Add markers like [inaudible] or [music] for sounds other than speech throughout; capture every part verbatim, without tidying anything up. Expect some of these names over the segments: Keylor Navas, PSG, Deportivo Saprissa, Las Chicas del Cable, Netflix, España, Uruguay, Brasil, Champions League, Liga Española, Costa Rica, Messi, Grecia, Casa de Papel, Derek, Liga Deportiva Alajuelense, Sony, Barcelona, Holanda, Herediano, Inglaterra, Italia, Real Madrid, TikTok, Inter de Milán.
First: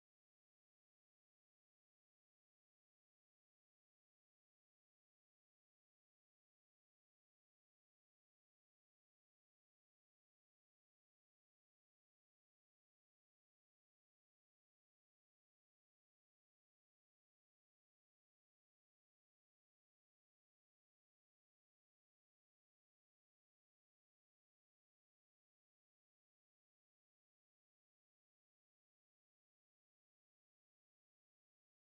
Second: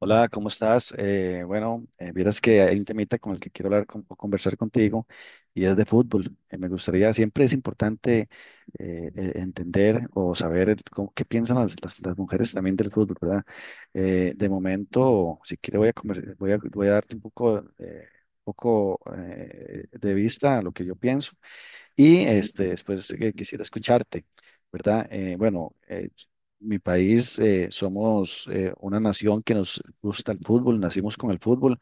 Hola, ¿cómo estás? Eh, bueno, eh, vieras que hay un temita con el que quiero hablar con- o conversar contigo y es de fútbol. Eh, me gustaría, siempre es importante eh, eh, entender o saber el- cómo- qué piensan las, las- las mujeres también del fútbol, ¿verdad? Eh, de momento, si quieres voy a, conver- voy a, voy a darte un poco, eh, poco eh, de vista a lo que yo pienso y este, después eh, quisiera escucharte, ¿verdad? Eh, bueno, eh, mi país, eh, somos eh, una nación que nos gusta el fútbol, nacimos con el fútbol.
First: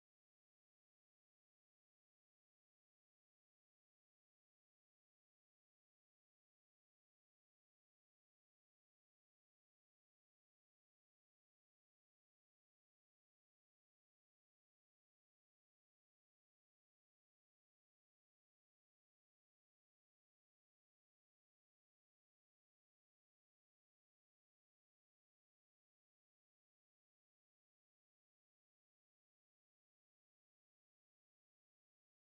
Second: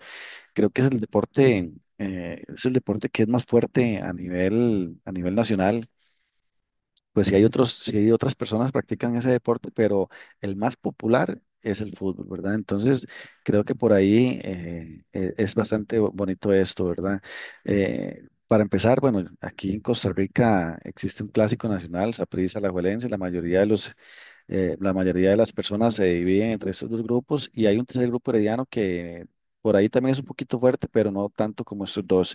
Creo que es el deporte, eh, es el deporte que es más fuerte a nivel, a nivel nacional. Pues sí hay otros, sí hay otras personas que practican ese deporte, pero el más popular es el fútbol, ¿verdad? Entonces, creo que por ahí eh, eh, es bastante bo- bonito esto, ¿verdad? Eh, para empezar, bueno, aquí en Costa Rica existe un clásico nacional, Saprissa, Alajuelense, la mayoría de los, eh, la mayoría de las personas se dividen entre estos dos grupos y hay un tercer grupo herediano que por ahí también es un poquito fuerte, pero no tanto como estos dos.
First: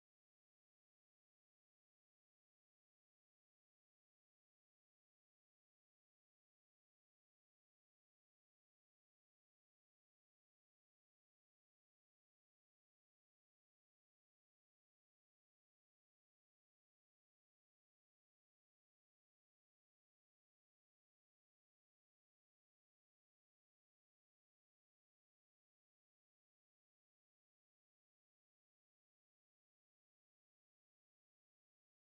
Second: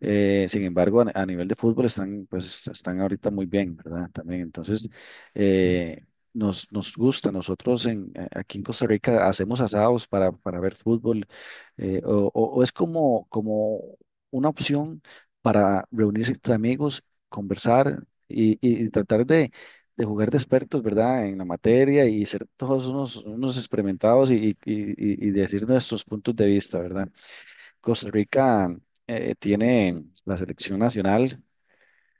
Eh, sin embargo, a, a nivel de fútbol están, pues, están ahorita muy bien, ¿verdad? También, entonces, eh, nos, nos gusta. Nosotros en, eh, aquí en Costa Rica hacemos asados para, para ver fútbol, eh, o, o- o es como, como una opción para reunirse entre amigos, conversar y, y- y tratar de, de jugar de expertos, ¿verdad? En la materia y ser todos unos, unos experimentados y, y, y y decir nuestros puntos de vista, ¿verdad? Costa Rica eh, tiene la selección nacional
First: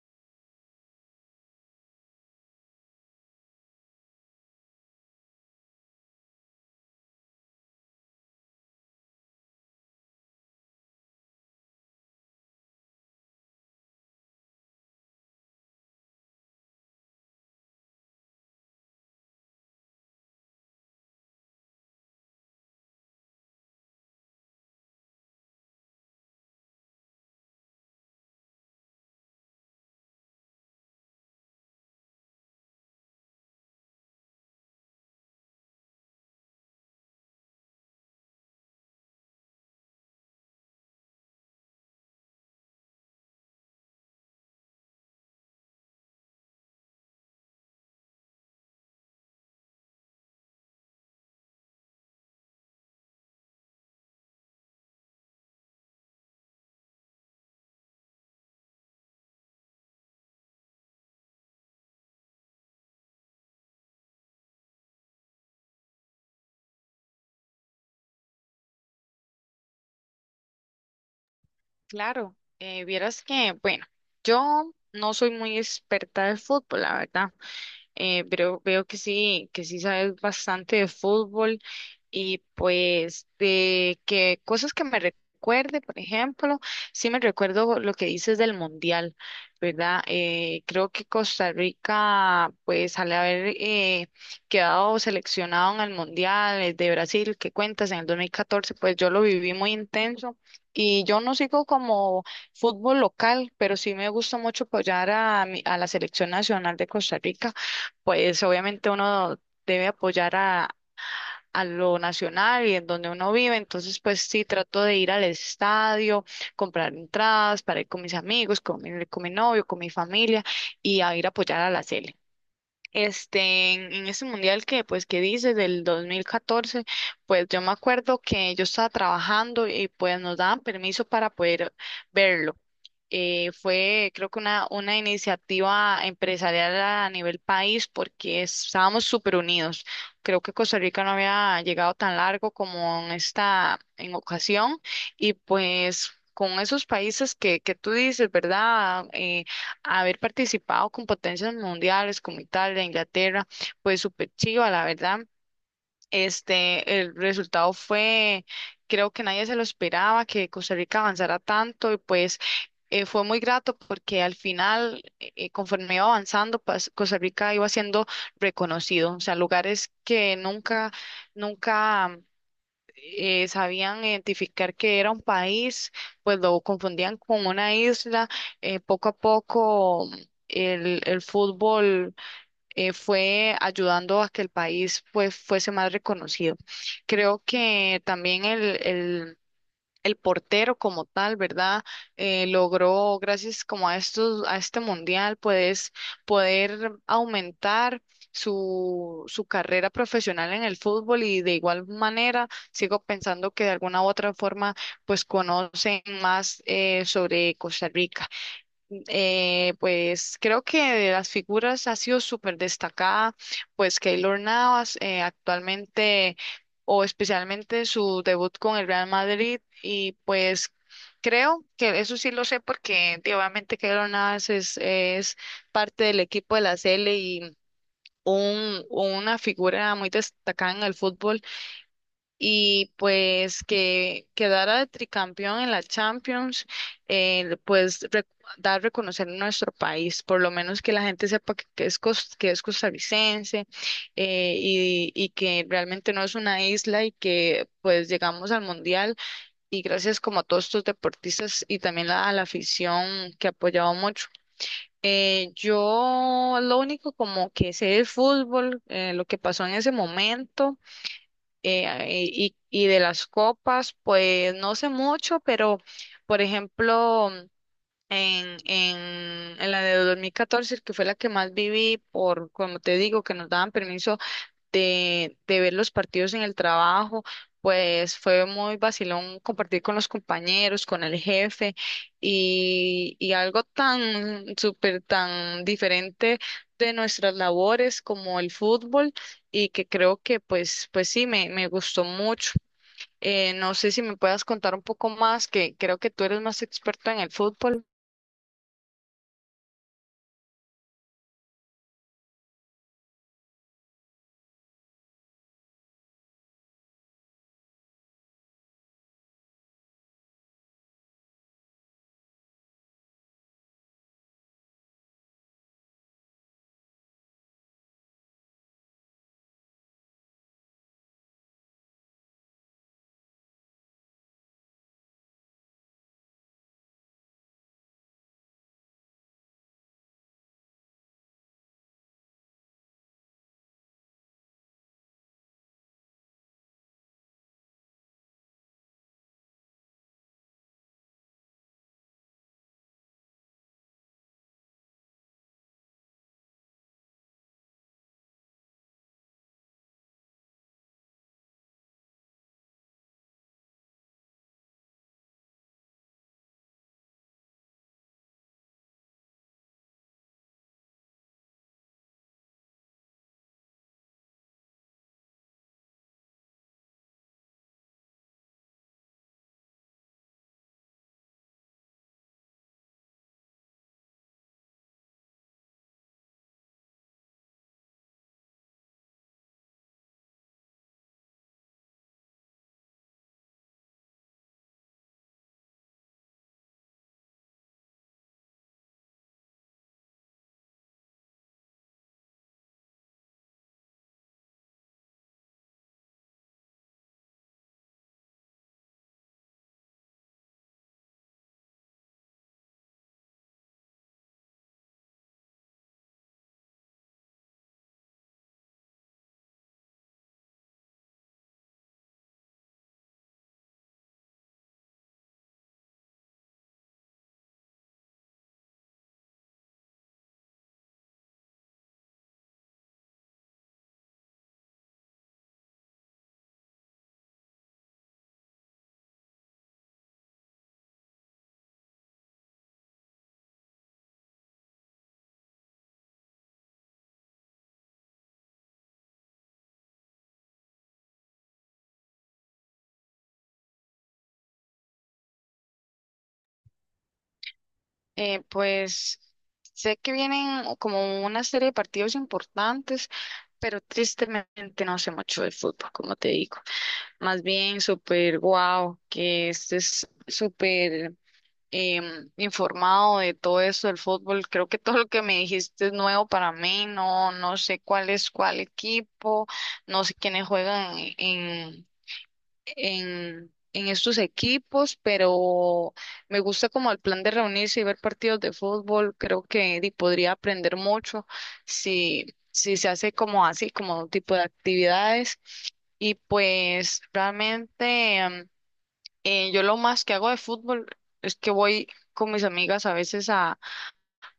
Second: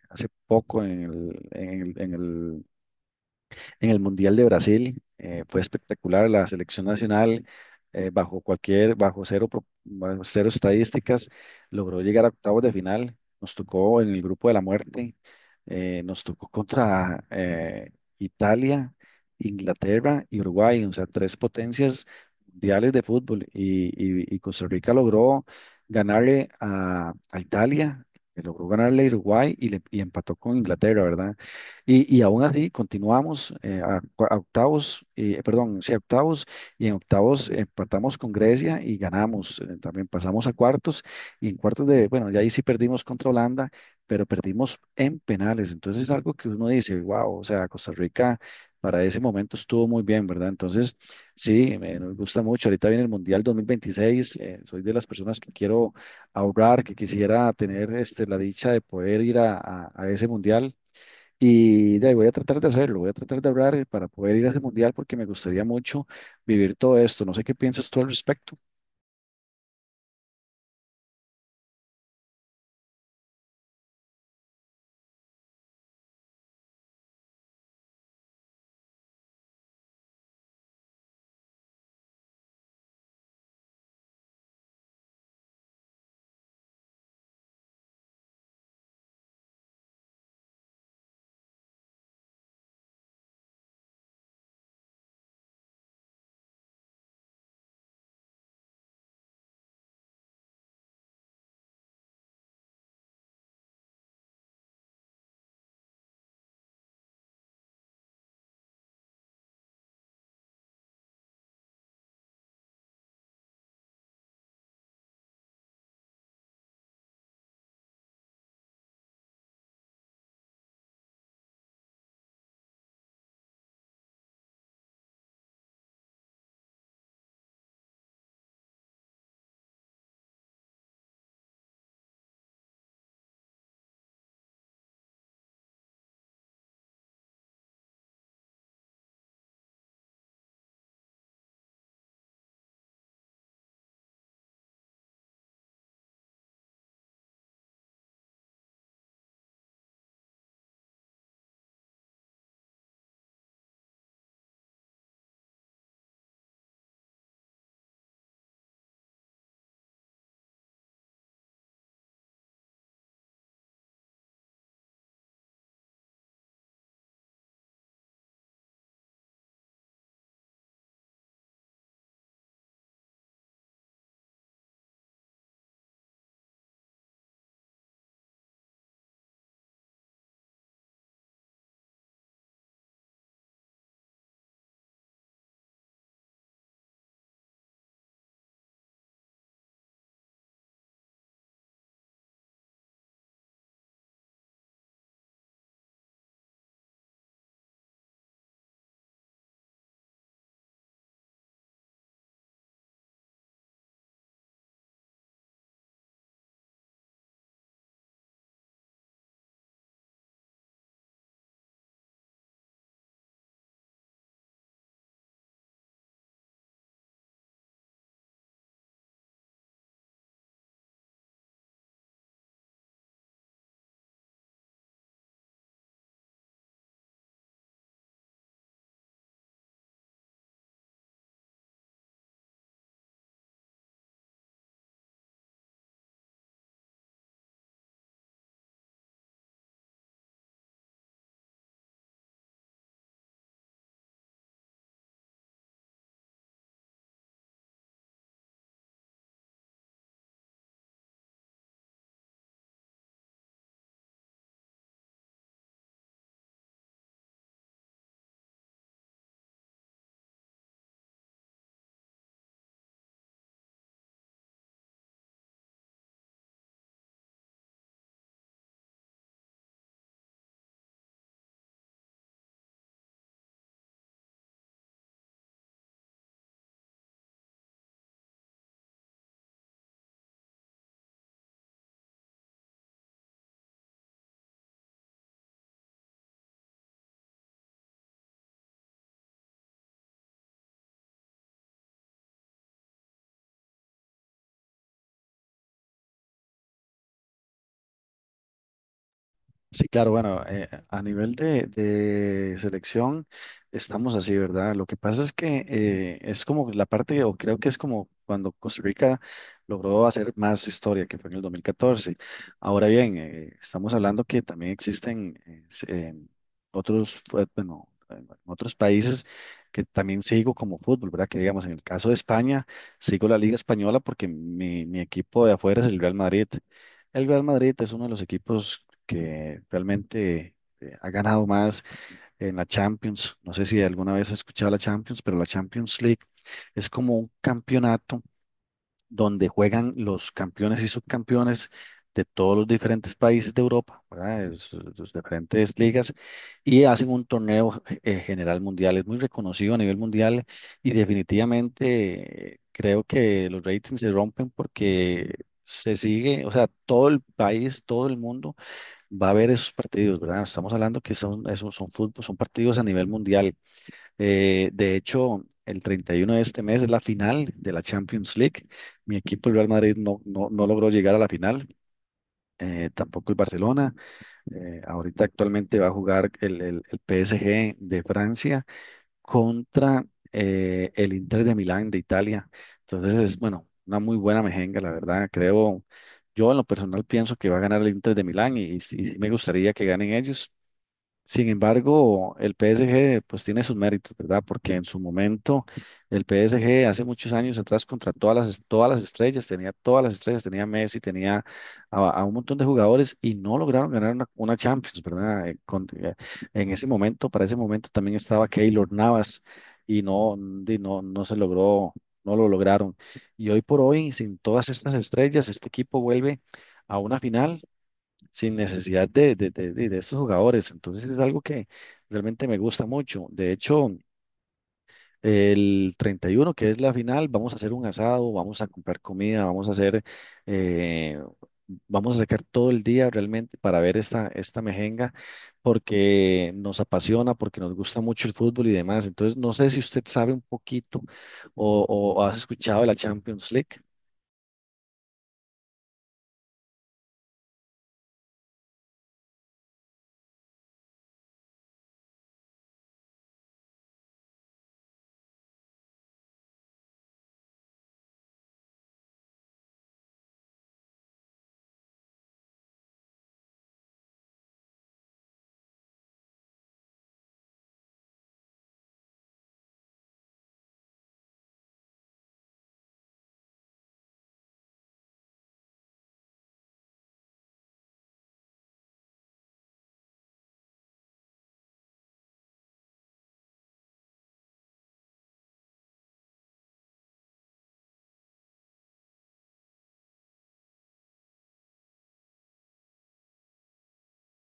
hace poco en el, en el, en el en el Mundial de Brasil. Eh, fue espectacular la selección nacional, eh, bajo cualquier, bajo cero, pro- bajo cero estadísticas, logró llegar a octavos de final. Nos tocó en el grupo de la muerte, eh, nos tocó contra eh, Italia, Inglaterra y Uruguay, o sea, tres potencias mundiales de fútbol. Y, y- y Costa Rica logró ganarle a, a Italia, que logró ganarle a Uruguay y, le, y empató con Inglaterra, ¿verdad? Y, y aún así continuamos eh, a, cua- a octavos, eh, perdón, sí, a octavos, y en octavos empatamos con Grecia y ganamos. Eh, también pasamos a cuartos, y en cuartos de, bueno, ya ahí sí perdimos contra Holanda, pero perdimos en penales. Entonces es algo que uno dice, wow, o sea, Costa Rica para ese momento estuvo muy bien, ¿verdad? Entonces, sí, me, nos gusta mucho. Ahorita viene el Mundial dos mil veintiséis, eh, soy de las personas que quiero ahorrar, que quisiera tener este, la dicha de poder ir a, a a ese Mundial y de ahí voy a tratar de hacerlo, voy a tratar de hablar para poder ir a ese mundial porque me gustaría mucho vivir todo esto. No sé qué piensas tú al respecto. Claro, eh, vieras que, bueno, yo no soy muy experta de fútbol, la verdad, eh, pero veo que sí, que sí sabes bastante de fútbol y pues de que cosas que me recuerde, por ejemplo, sí me recuerdo lo que dices del mundial, ¿verdad? Eh, creo que Costa Rica, pues al haber eh, quedado seleccionado en el mundial eh, de Brasil, que cuentas en el dos mil catorce pues yo lo viví muy intenso. Y yo no sigo como fútbol local, pero sí me gusta mucho apoyar a, mi- a la selección nacional de Costa Rica. Pues obviamente uno debe apoyar a lo nacional y en donde uno vive. Entonces, pues sí, trato de ir al estadio, comprar entradas para ir con mis amigos, con mi, con mi novio, con mi familia y a ir a apoyar a la Sele. Este, en, en ese mundial que, pues, que dices del dos mil catorce, pues yo me acuerdo que yo estaba trabajando y pues nos daban permiso para poder verlo. Eh, fue, creo que una, una iniciativa empresarial a nivel país porque estábamos súper unidos. Creo que Costa Rica no había llegado tan largo como en esta, en ocasión y pues... Con esos países que, que tú dices, ¿verdad? Eh, haber participado con potencias mundiales como Italia, Inglaterra, pues súper chiva, la verdad. Este, el resultado fue, creo que nadie se lo esperaba, que Costa Rica avanzara tanto y pues eh, fue muy grato porque al final, eh, eh, conforme iba avanzando, pas- Costa Rica iba siendo reconocido, o sea, lugares que nunca, nunca eh, sabían identificar que era un país, pues lo confundían con una isla. Eh, poco a poco el, el fútbol eh, fue ayudando a que el país pues, fuese más reconocido. Creo que también el, el el portero como tal, ¿verdad? Eh, logró, gracias como a estos, a este mundial, puedes poder aumentar su, su carrera profesional en el fútbol y de igual manera sigo pensando que de alguna u otra forma pues conocen más eh, sobre Costa Rica. Eh, pues creo que de las figuras ha sido súper destacada, pues Keylor Navas eh, actualmente o especialmente su debut con el Real Madrid y pues creo que eso sí lo sé porque tío, obviamente Keylor Navas es, es parte del equipo de la C L y un, una figura muy destacada en el fútbol y pues que quedara de tricampeón en la Champions, eh, pues rec- dar reconocer nuestro país, por lo menos que la gente sepa que, que es, cos- que es costarricense eh, y, y que realmente no es una isla y que pues llegamos al Mundial y gracias como a todos estos deportistas y también la- a la afición que ha apoyado mucho. Eh, yo lo único como que sé de fútbol, eh, lo que pasó en ese momento eh, y, y de las copas, pues no sé mucho, pero por ejemplo, en, en, en la de dos mil catorce que fue la que más viví, por como te digo, que nos daban permiso de, de ver los partidos en el trabajo, pues fue muy vacilón compartir con los compañeros, con el jefe y, y algo tan súper, tan diferente de nuestras labores como el fútbol y que creo que pues, pues sí, me, me gustó mucho. Eh, no sé si me puedas contar un poco más, que creo que tú eres más experto en el fútbol. Sí, claro, bueno, eh, a nivel de, de selección estamos así, ¿verdad? Lo que pasa es que eh, es como la parte, o creo que es como cuando Costa Rica logró hacer más historia, que fue en el dos mil catorce. Ahora bien, eh, estamos hablando que también existen eh, s- eh, otros, fue- bueno, en otros países que también sigo como fútbol, ¿verdad? Que digamos, en el caso de España, sigo la Liga Española porque mi, mi equipo de afuera es el Real Madrid. El Real Madrid es uno de los equipos que realmente eh, ha ganado más en la Champions. No sé si alguna vez has escuchado la Champions, pero la Champions League es como un campeonato donde juegan los campeones y subcampeones de todos los diferentes países de Europa, ¿verdad? De sus- sus diferentes ligas, y hacen un torneo eh, general mundial. Es muy reconocido a nivel mundial y definitivamente eh, creo que los ratings se rompen porque se sigue, o sea, todo el país, todo el mundo va a haber esos partidos, ¿verdad? Estamos hablando que son, esos son fútbol, son partidos a nivel mundial. Eh, de hecho, el treinta y uno de este mes es la final de la Champions League. Mi equipo, el Real Madrid, no, no, no logró llegar a la final. Eh, tampoco el Barcelona. Eh, ahorita actualmente va a jugar el, el- el P S G de Francia contra eh, el Inter de Milán de Italia. Entonces es, bueno, una muy buena mejenga, la verdad. Creo, yo en lo personal pienso que va a ganar el Inter de Milán y, y sí y sí me gustaría que ganen ellos. Sin embargo, el P S G pues tiene sus méritos, ¿verdad? Porque en su momento el P S G hace muchos años atrás contrató a las, es- todas las estrellas, tenía todas las estrellas, tenía a Messi, tenía a, a un montón de jugadores y no lograron ganar una, una Champions, ¿verdad? Eh, con- eh, en ese momento, para ese momento también estaba Keylor Navas y no, y no, no se logró, no lo lograron. Y hoy por hoy, sin todas estas estrellas, este equipo vuelve a una final sin necesidad de, de, de, de- de estos jugadores. Entonces es algo que realmente me gusta mucho. De hecho, el treinta y uno que es la final, vamos a hacer un asado, vamos a comprar comida, vamos a hacer, eh, vamos a sacar todo el día realmente para ver esta, esta mejenga, porque nos apasiona, porque nos gusta mucho el fútbol y demás. Entonces, no sé si usted sabe un poquito o, o has escuchado de la Champions League. Eh, pues sé que vienen como una serie de partidos importantes, pero tristemente no sé mucho del fútbol, como te digo. Más bien súper guau, que estés súper em, informado de todo eso del fútbol. Creo que todo lo que me dijiste es nuevo para mí. No, no sé cuál es cuál equipo, no sé quiénes juegan en en, en estos equipos, pero me gusta como el plan de reunirse y ver partidos de fútbol. Creo que di, podría aprender mucho si, si se hace como así, como un tipo de actividades. Y pues realmente em, eh, yo lo más que hago de fútbol es que voy con mis amigas a veces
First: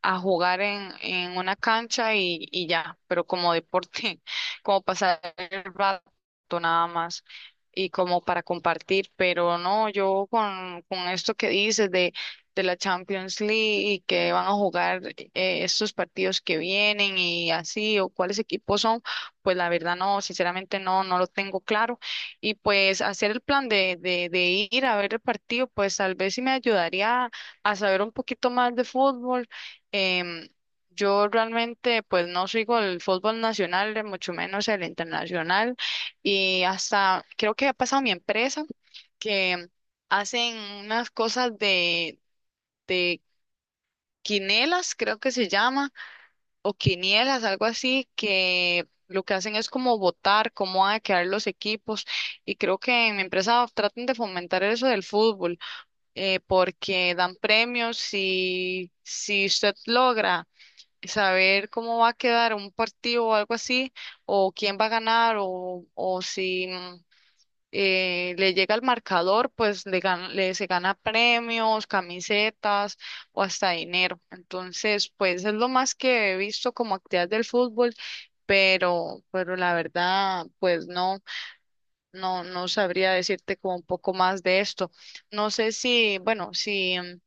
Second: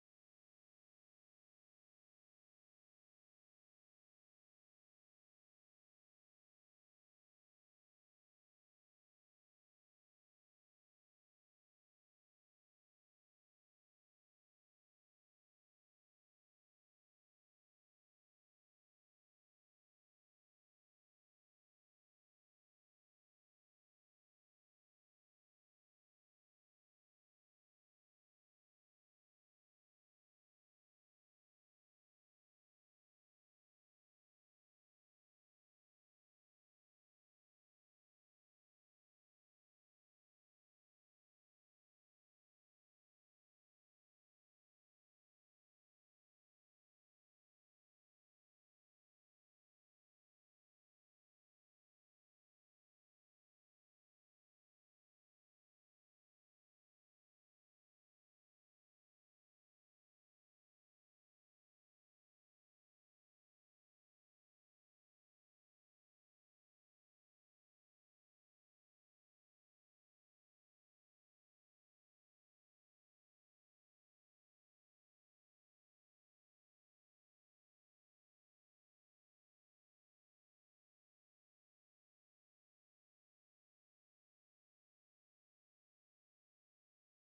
a jugar en, en una cancha y, y ya, pero como deporte, [laughs] como pasar el rato nada más y como para compartir, pero no, yo con, con esto que dices de, de la Champions League y que van a jugar eh, estos partidos que vienen y así, o cuáles equipos son, pues la verdad no, sinceramente no, no lo tengo claro. Y pues hacer el plan de, de, de ir a ver el partido, pues tal vez sí me ayudaría a saber un poquito más de fútbol. Em, yo realmente pues no sigo el fútbol nacional, mucho menos el internacional, y hasta creo que ha pasado mi empresa que hacen unas cosas de, de quinelas, creo que se llama, o quinielas, algo así, que lo que hacen es como votar cómo van a quedar los equipos, y creo que en mi empresa tratan de fomentar eso del fútbol, eh, porque dan premios y si usted logra saber cómo va a quedar un partido o algo así, o quién va a ganar, o, o si mm, eh, le llega el marcador, pues le, gan- le se gana premios, camisetas o hasta dinero. Entonces, pues es lo más que he visto como actividad del fútbol. Pero, pero la verdad, pues no, no, no sabría decirte como un poco más de esto. No sé si, bueno, si mm,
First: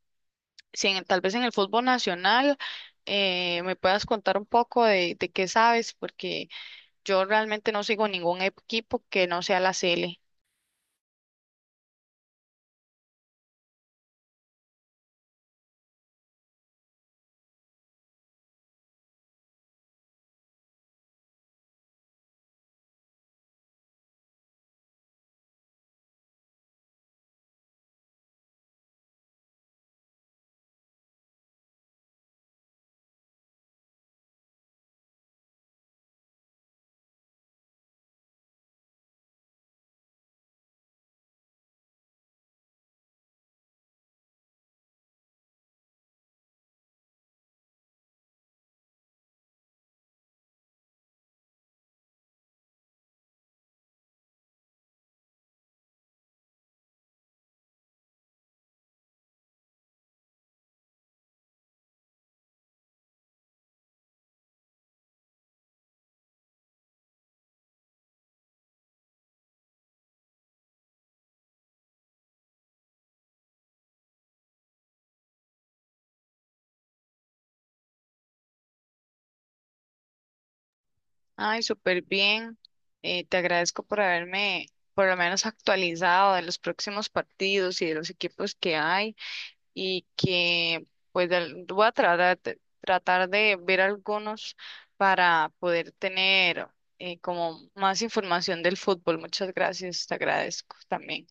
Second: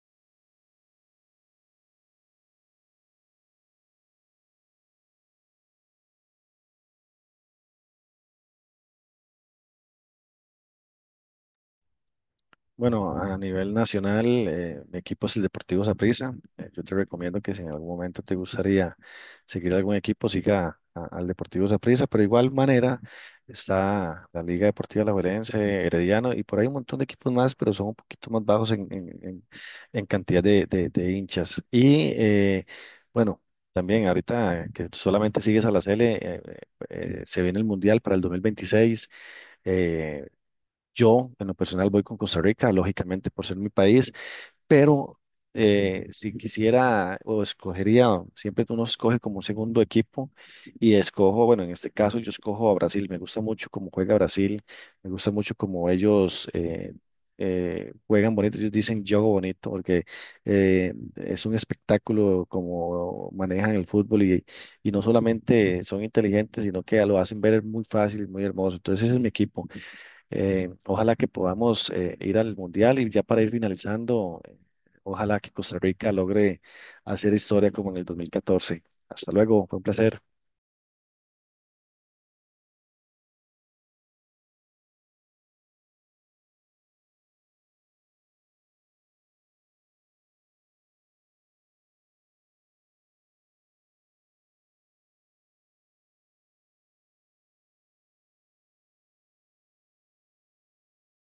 si en- tal vez en el fútbol nacional eh, me puedas contar un poco de, de qué sabes, porque yo realmente no sigo ningún equipo que no sea la C L. Bueno, a nivel nacional, eh, mi equipo es el Deportivo Saprissa. Eh, yo te recomiendo que si en algún momento te gustaría seguir algún equipo, siga a- al Deportivo Saprissa, pero de igual manera está la Liga Deportiva Alajuelense, Herediano y por ahí un montón de equipos más, pero son un poquito más bajos en, en, en- en cantidad de, de- de hinchas. Y eh, bueno, también ahorita eh, que solamente sigues a la Cele, eh, eh, eh, se viene el Mundial para el dos mil veintiséis. eh, yo, en lo personal, voy con Costa Rica, lógicamente por ser mi país, pero eh, si quisiera o escogería, siempre uno escoge como un segundo equipo y escojo, bueno, en este caso yo escojo a Brasil, me gusta mucho cómo juega Brasil, me gusta mucho cómo ellos eh, eh, juegan bonito, ellos dicen juego bonito porque eh, es un espectáculo como manejan el fútbol y, y no solamente son inteligentes, sino que lo hacen ver muy fácil, muy hermoso, entonces ese es mi equipo. Eh, ojalá que podamos eh, ir al Mundial y ya para ir finalizando, eh, ojalá que Costa Rica logre hacer historia como en el dos mil catorce. Hasta luego, fue un placer. Ay, súper bien. Eh, te agradezco por haberme por lo menos actualizado de los próximos partidos y de los equipos que hay y que pues del- voy a tratar, de- tratar de ver algunos para poder tener eh, como más información del fútbol. Muchas gracias, te agradezco también.